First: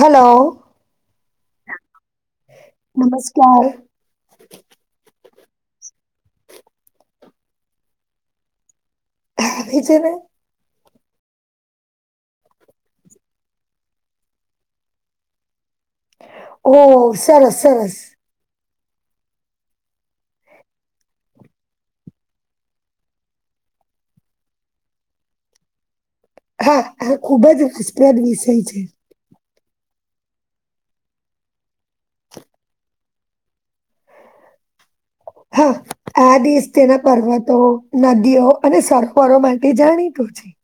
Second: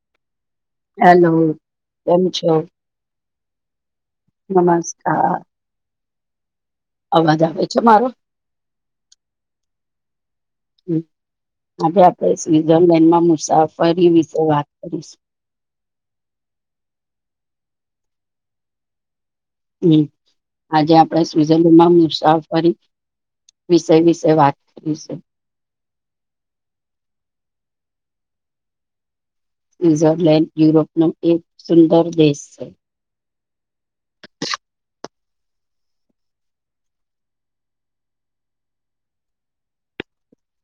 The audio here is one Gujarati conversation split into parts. હેલો હેલો કેમ છો ચારે નમસ્કાર અવાજ આવે છે મારો હ ભીજને હમ આજે આપણે સ્વિઝરલેન્ડમાં મુસાફરી વિશે વાત કરીશું ઓહ સરસ સરસ હમ આજે આપણેે સ્વિઝરલેન્ડમાં મુસાફરી વિષય વિષય વાત કરી છે હા આ ખુબ જ રસપ્રદ વિષય છે. સ્વિટ્ઝરલેન્ડ યુરોપનો એક સુંદર દેશ છે. હા આ દિવસ તેના પર્વતો નદીઓ અને સરોવરો માટે જાણી હતું [inaudible]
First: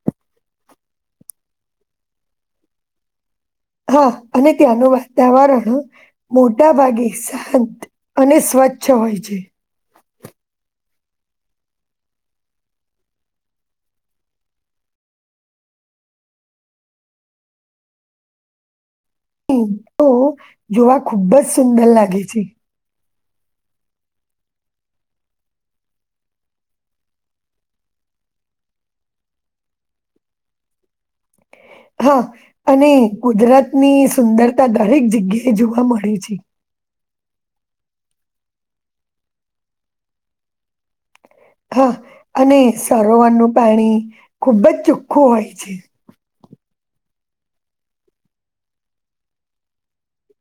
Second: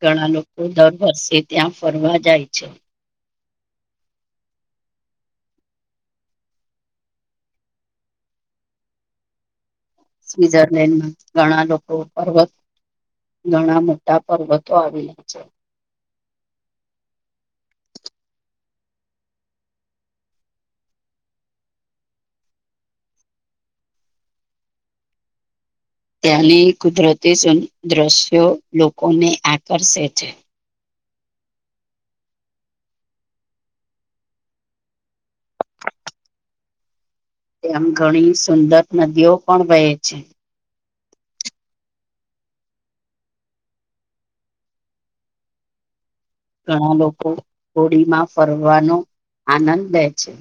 ઘણા લોકો દર વર્ષે ત્યાં ફરવા જાય છે. હા અને ત્યાંનું વાતાવરણ મોટા ભાગે શાંત અને સ્વ સ્વચ્છ હોય છે. સ્વિઝરલેન્ડમાં ઘણા લોકો પર્વત ઘણા મોટા પર્વતો આવેલા છે. હમ તો જોવા ખુબ જ સુંદર લાગે છે. ત્યાની કુદરતી સન દૃશ્યો લોકોને આકર્ષે છે. હા અને ગુજરાતની સુંદરતા દરેક જગ્યાએ જોવા મળે છે. તેમમ ઘણી સુંદર નદીઓ પણ વહે છે. હા અને સરોવરનું પાણી ખૂબ જ ચોખ્ખું હોય છે. ઘણા લોકો હોડી માં ફરવાનો આનંદ લે છે.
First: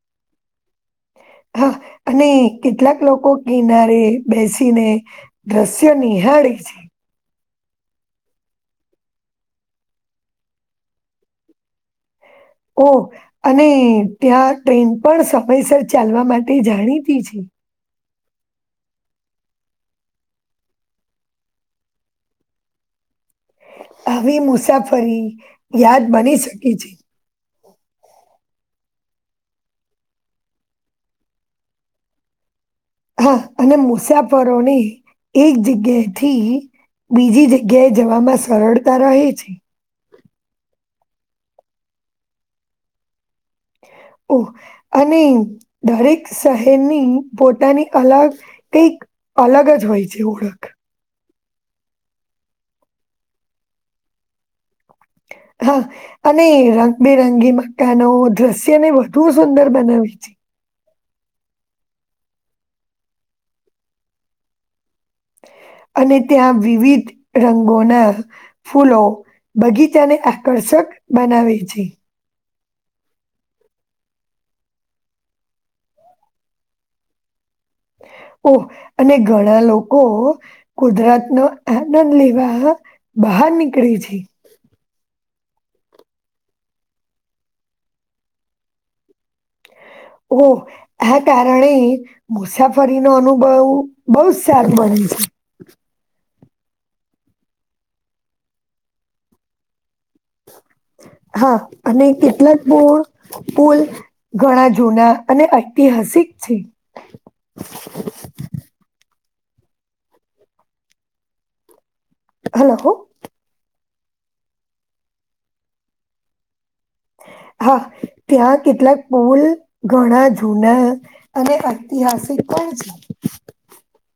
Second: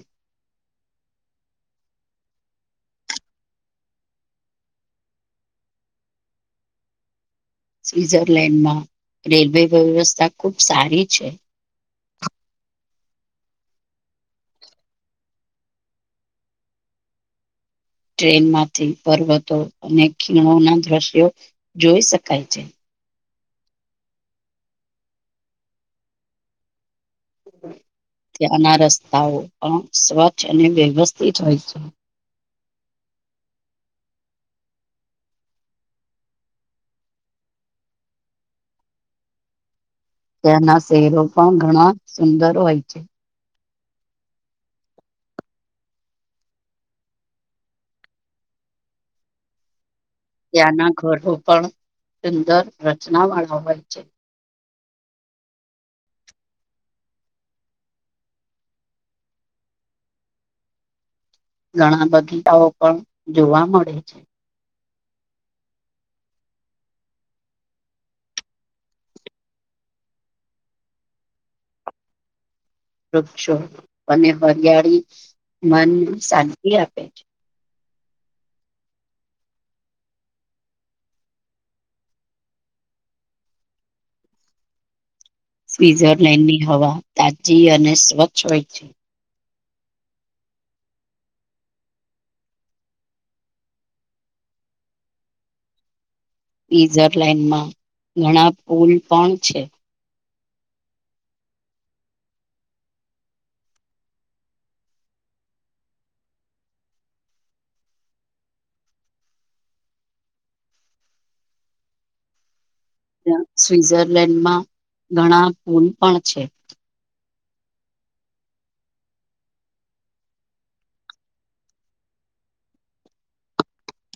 હા અને કેટલાક લોકો કિનારે બેસીને દ્રશ્યની નિહાળી છે. સ્વિઝરલેન્ડમાં રેલવે વ્યવસ્થા ખૂબ સારી છે. ઓ અને ત્યાં ટ્રેન પણ સમયસર ચાલવા માટે જાણીતી છે. ટ્રેન માંથી પર્વતો અને ખીણો ના દ્રશ્યો જોઈ શકાય છે. આવી મુસાફરી યાદ બની શકે છે. ત્યાંના રસ્તાઓ પણ સ્વચ્છ અને વ્યવસ્થિત હોય છે. હા અને મુસાફરોને એક જગ્યા થી બીજી જગ્યાએ જવામાં સરળતા રહે છે. તેના શહેરો પણ ઘણા સુંદર હોય છે. ઓ અને દરેક શહેરની પોતાની અલગ કઈક અલગ જ હોય છે. ઓળખ ત્યાંના ઘરો પણ સુંદર રચના વાળા હોય છે. [inaudible] હા અને રંગબેરંગી મકાનો દ્રશ્યને વધુ સુંદર બનાવી છે. ઘણા બગીચાઓ પણ જોવા મળે છે. [inaudible] અને ત્યાં વિવિધ રંગોના ફૂલો બગીચાને આકર્ષક બનાવે છે. વૃક્ષો અને હરિયાળી મનને શાંતિ આપે છે. [inaudible] ઓ અને ઘણા લોકો ઓ કુદરાત નો આનંદ લેવા બહાર નીકળી છે. [inaudible] સ્વ્ઝરલેન્ડની હવા તાજી અને સ્વચ્છ હોય છે. ઓ આ કારણે મુસાફરીનોો અનુભવ બહુ જ સારો બને [inaudible] સ્ઝરલેન્ડમાં ઘણા પુલ પણ છે હા અને કેટલાક પુલ ઘણા જૂના અને અટ શીખ છેી હલો. સ્વિઝરલેન્ડમાં ઘણા પુલ પણ છે. હા ત્યાં કેટલાક પોલ ઘણા જૂના અને ઐતિહાસિક- [inaudible]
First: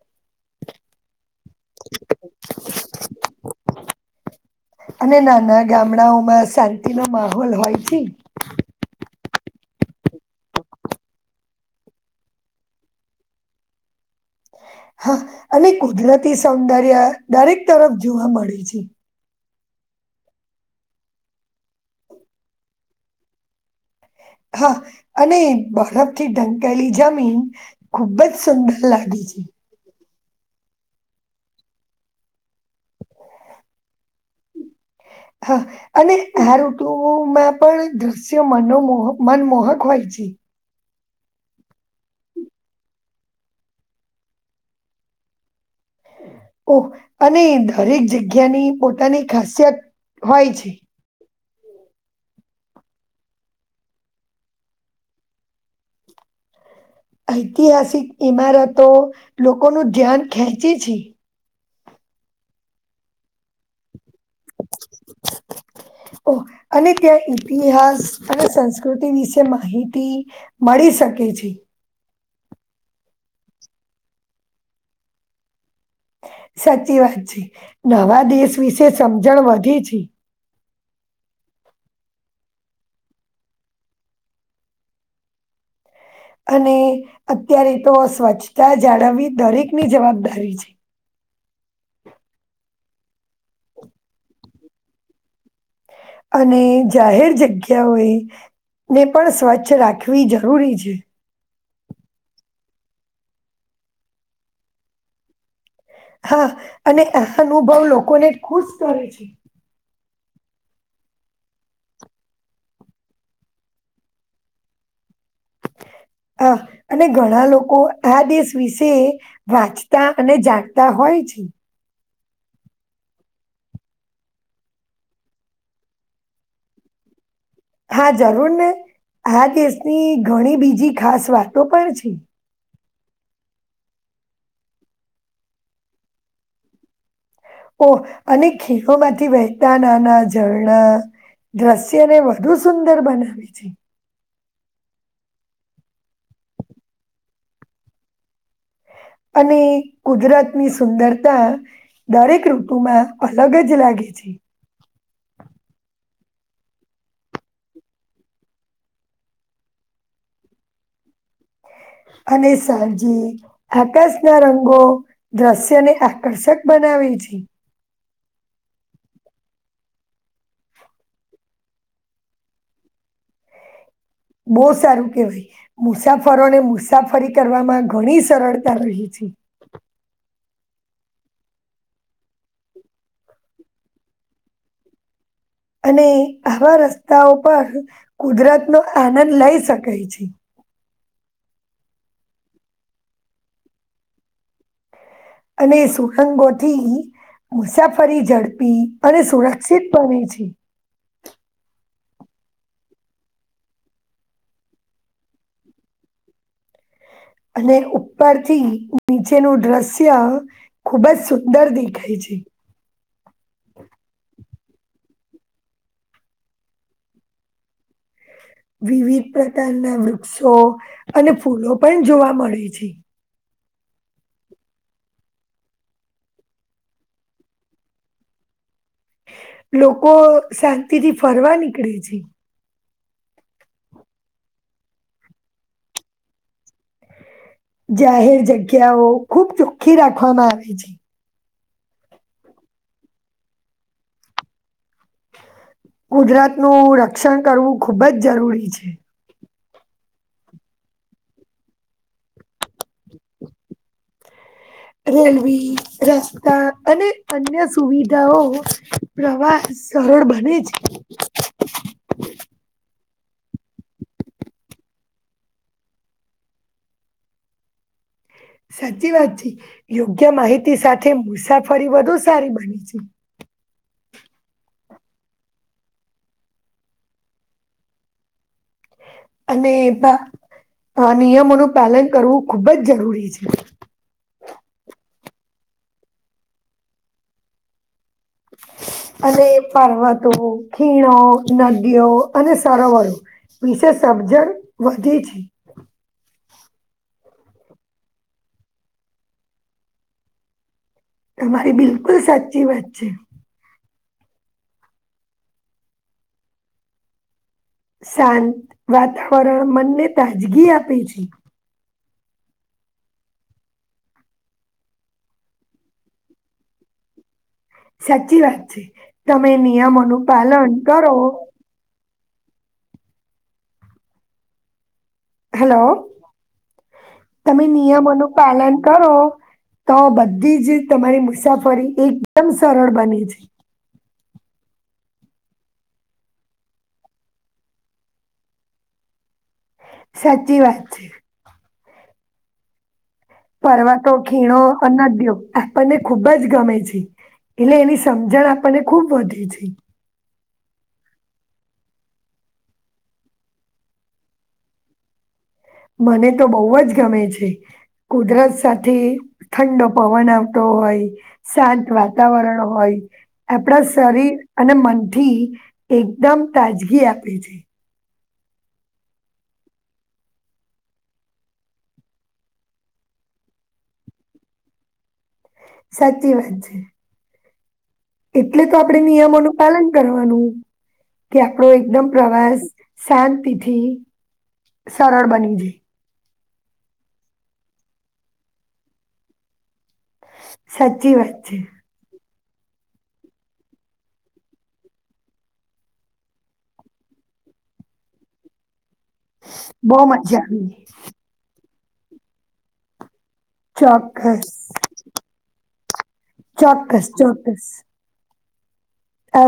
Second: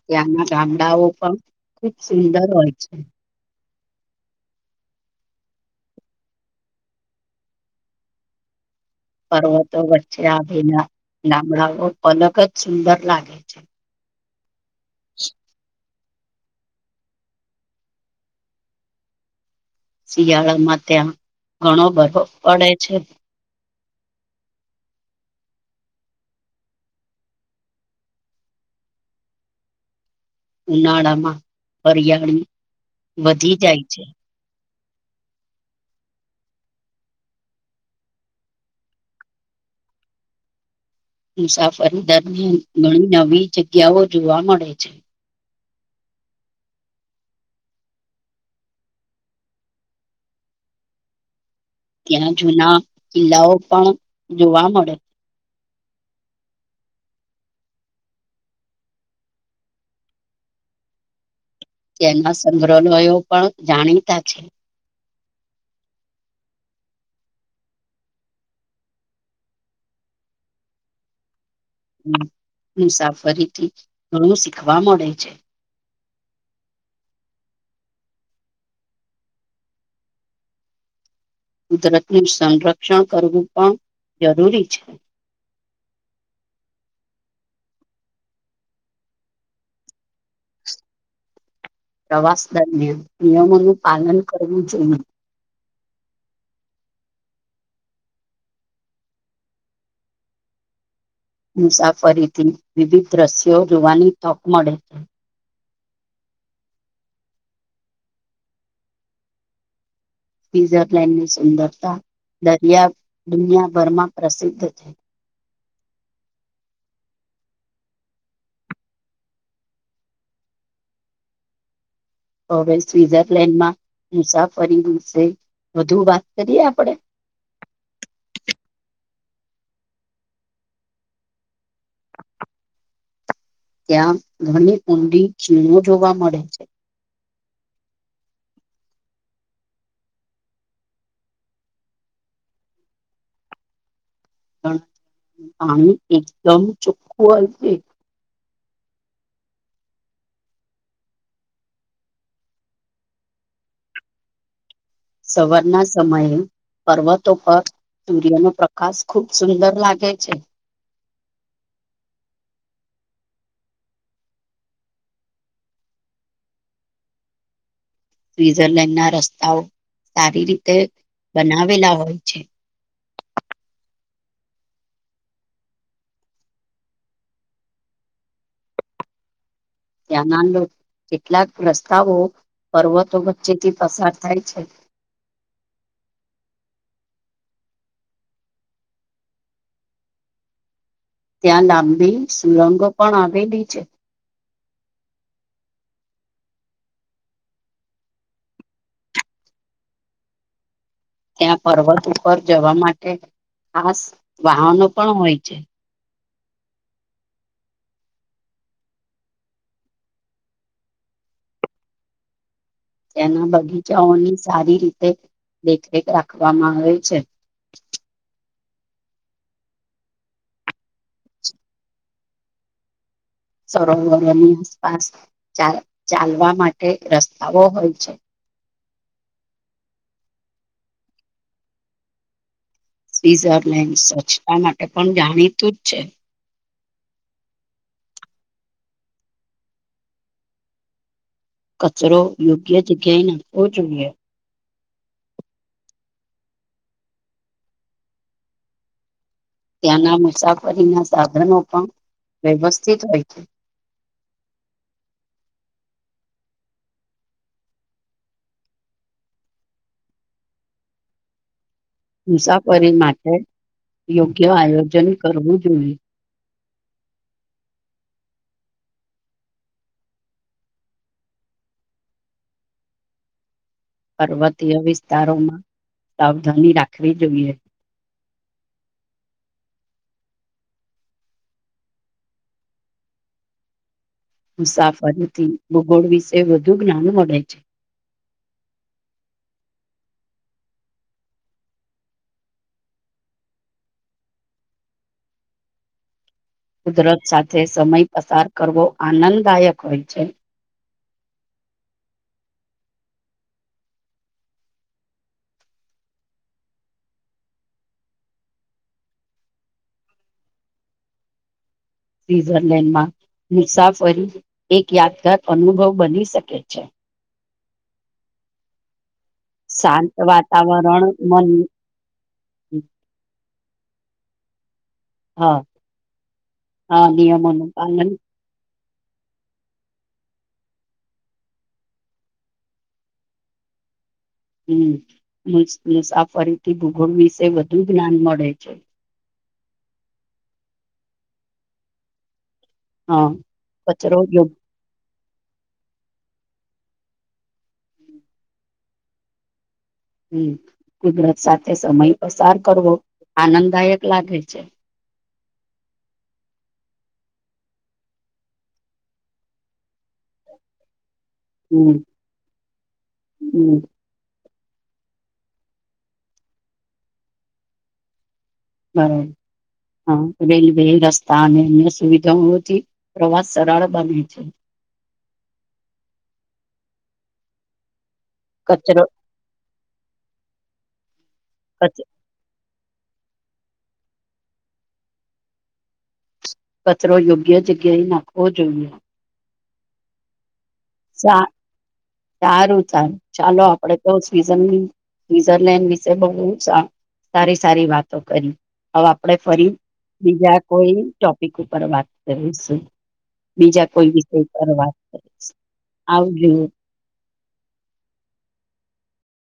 ત્યાંના ગામડાઓ પણ ખુબ સુંદર હોય છે. [inaudible] અને નાના ગામડાઓમાં શાંતિનો માહોલ હોય છે પર્વતો વચ્ચે આના ગામડાઓ અલક જ સુંદર લાગે છે હા અને કુદરતી સૌંદર્ય દરેક તરફ જોવા મળે છે શિયાળામાં ત્યાં ઘણો ભરો પડે છે હા અને બરફ થી ઢંકેલી જમીન ખુબ જ સુંદર લાગી જી. ઉનાળામાં હરિયાળી વધી જાય છે [inaudible] હા અને આ ઋતુમાં પણ દ્રશ્ય મનો મનમોહક હોય છે મુસાફરી દરની ઘણી નવી જગ્યાઓ જોવા મળે છે ઓહ અને દરેક જગ્યાની પોતાની ખાસિયત હોય છે ત્યાં જૂના કિલ્લાઓ પણ જોવા મળે ઐતિહાસિક ઈમારતો લોકોનું ધ્યાન ખેંચે છે તેના સંગ્રહાલયો પણ જાણીતા છે ઓ અને ત્યાં ઈતિહાસ અને સંસ્કૃતિ વિશે માહિતી મળી સકે છે હ મુસાફરીથી ઘણું શીખવા મળે છે સાચી વાત છે નવા દેશ વિશે સમજણ વધે છે કુદરતનું સંરક્ષણ કરવું પણ જરૂરી છે અને અત્યારે તો સ્વચ્છતા જાળવવી દરેકની જવાબદારી છે પ્રવાસ દરમિયાન નિયમોનું પાલન કરવું જોઈએ અને જાહેર જગ્યાઓએ ને પણ સ્વચ્છ રાખવી જરૂરી છે મુસાફરીથી વિવિધ દ્રશ્યો જોવાની તક મળે છે હા અને આ અનુભવ લોકોને જ ખુશ કરે છે સીઝર લઇન ની સુંદરતા દરિયા દુનિયાભરમાં પ્રસિદ્ધ છે હ અને ઘણા લોકો આ દેશ વિશે વાંચતા અને જાણતા હોય પછી હવે સ્વઝરલેન્ડમાં મુસાફરીશે વધુ વાત કરીએ આપડે હા જરૂર ને આ કેસની ઘણી બીજી ખાસ વાતો પણ છે ત્યાં ઘની કુંડી ચીણો જોવા મળે છે ઓ અને ખીઓ માંથી વહેતા નાના ઝરણા દ્રશ્યને વધુ સુંદર બનાવે છે. પાણી એકદમ ચોખ્ખું આવશે. અને કુજરાત ની સુંદરતા દરેક ઋતુમાં અલગ જ લાગે છે. સવારના સમયે પર્વતો પર સૂર્યનો પ્રકાશ ખૂબ સુંદર લાગે છે. [unintelligible] અને સાંજીે આકાશ ના રંગો દ્રશ્યને આકર્ષક બનાવી છે. સ્વિઝરલેન્ડના રસ્તાઓ સારી રીતે બનાવેલા હોય છે. [inaudible] બહ સારું કેહેવાય મુસાફરોને મુસાફરી કરવામાં ઘણી સરળતા રહી છે. [inaudible] એ ના કેટલાક રસ્તાઓ પર્વતો વચ્ચેથી પસાર થાય છે. અને આવા રસ્તાઓ પર કુદરતનો આનંદ લઈ શકાય છે. ત્યાં લાંબી સુરંગો પણ આવેલી છે. અને સુરંગોથી મુસાફરી ઝડપી અને સુરક્ષિત બને છે. ત્યાં પર્વત ઉપર જવા માટે ખાસ વાહનો પણ હોય છે. અને ઉપરથી નીચેનું દ્રશ્ય ખુબ જ સુંદર દેખાય. પી જી [unintelligible] તેના બગીચાઓની સારી રીતે દેખરેખ રાખવામાં આવે છે. વિવિધ પ્રકારના વૃક્ષો અને ફૂલો પણ જોવા મળે છે. સરોવરોની આસપાસ ચાલવા માટે રસ્તાઓ હોય છે. લોકો શાંતિ થી ફરવા નીકળે છે. સ્વઝરલેન્ડ સ્વચ્છતા માટે પણ જાણીતું જ છે. જાહેર જગ્યાઓ ખૂબ ચોખ્ખી રાખવામાં આવે છે. કચરો યોગ્ય જગ્યાએ નાખાવો જોઈએ. કુદરત નુ રક્ષણ કરવું ખુબ જ જરૂરી છે. ત્યાંના મુસાફરીના સાધનો પણ વ્યવસ્થિત હોય છે. રેલવે રસ્તા અને અન્ય સુવિધાઓ પ્રવાસ સરળ બને છે. [inaudible] મુસાફરી માટે યોગ્ય આયોજન કરવું જોઈએ. [inaudible] સાચી વાત છે યોગ્ય માહિતી સાથે મુસાફરી વધુ સારી બની છે. પર્વતીય વિસ્તારોમાં સાવધાની રાખવી જોઈએ. અને ભા આ નિયમોનું પાલન કરવું ખૂબ જ જરૂરી છે. મુસાફરીથી ભૂગોળ વિશે વધુ જ્ઞાન મળે છે. [inaudible] અને પર્વતો ખીણો નદીઓ અને સરોવરો વિશેષ સમજણ વધે છે. કુદરત સાથે સમય પસાર કરવો આનંદદાયક હોય છે. અમારી બિલકુલ સાચી વાત છે. શાંત વાતાવરણ મનને તાજગી આપે છે. સ્વિત્ઝરલેન્ડમાં મુસાફરી એક યાદગાર અનુભવ બની શકે છે. સાચી વાત છે તમે શાંત નિયમોનુ પાલન વાતાવરણ કરો. મન [unintelligible] હા હેલો હા તમે નિયમોનું પાલન નિયમો ન પાલન કરો. તો બધી જ તમારી મુસાફરી એકદમ સરળ બને છે, હમ્મ મુસાફરીથી ભૂગોળ વિશે વધુ જ્ઞાન મળે છે. સાચી વાત છે, હા. પર્વતો કચરો યોગ્ય ખીણો ન દ્યો આપણને ખુબ જ ગમે છે, એટલે એની સમજણ આપણને ખૂબ વધી છે. હમ્મ કુદરત સાથે સમય પસાર કરવો આનંદદાયક લાગે છે. મને તો બહુ જ ગમે છે. કુદરત સાથે ઠંડો પવન આવતો હોય, શાંત હમ વાતાવરણ હોય હમ આપણા શરીર અને મનથી એકદમ તાજગી આપે છે. હમ્મ હ રેલવે રસ્તા અને અન્ય સુવિધાઓથી પ્રવાસ સરળ બને છે, સાચી વાત છે, એટલે તો આપડણે કચરો નિયમોનું પાલન કરવાનું કે આપડો એકદમ કચ- પ્રવાસ શાંતિથી સરળ બની છે, કચરો યોગ્ય જગ્યાએ નાખવો જોઈએ, સાચી વાત સા છે, સારું થાર ચાલો આપડે તો સ્વઝલેન્ડ સ્વઝરલેન્ડ વિશે બહુ સારી સારી વાતો કરી, હવે આપણે ફરી બહુ મજા બીજા આવી. કોઈ ટોપિક ઉપર વાત કરીશું. બીજા કોઈ વિષય ચોક્કસ, પર વાત કરીશ. ચોક્કસ ચોક્કસ આભાર.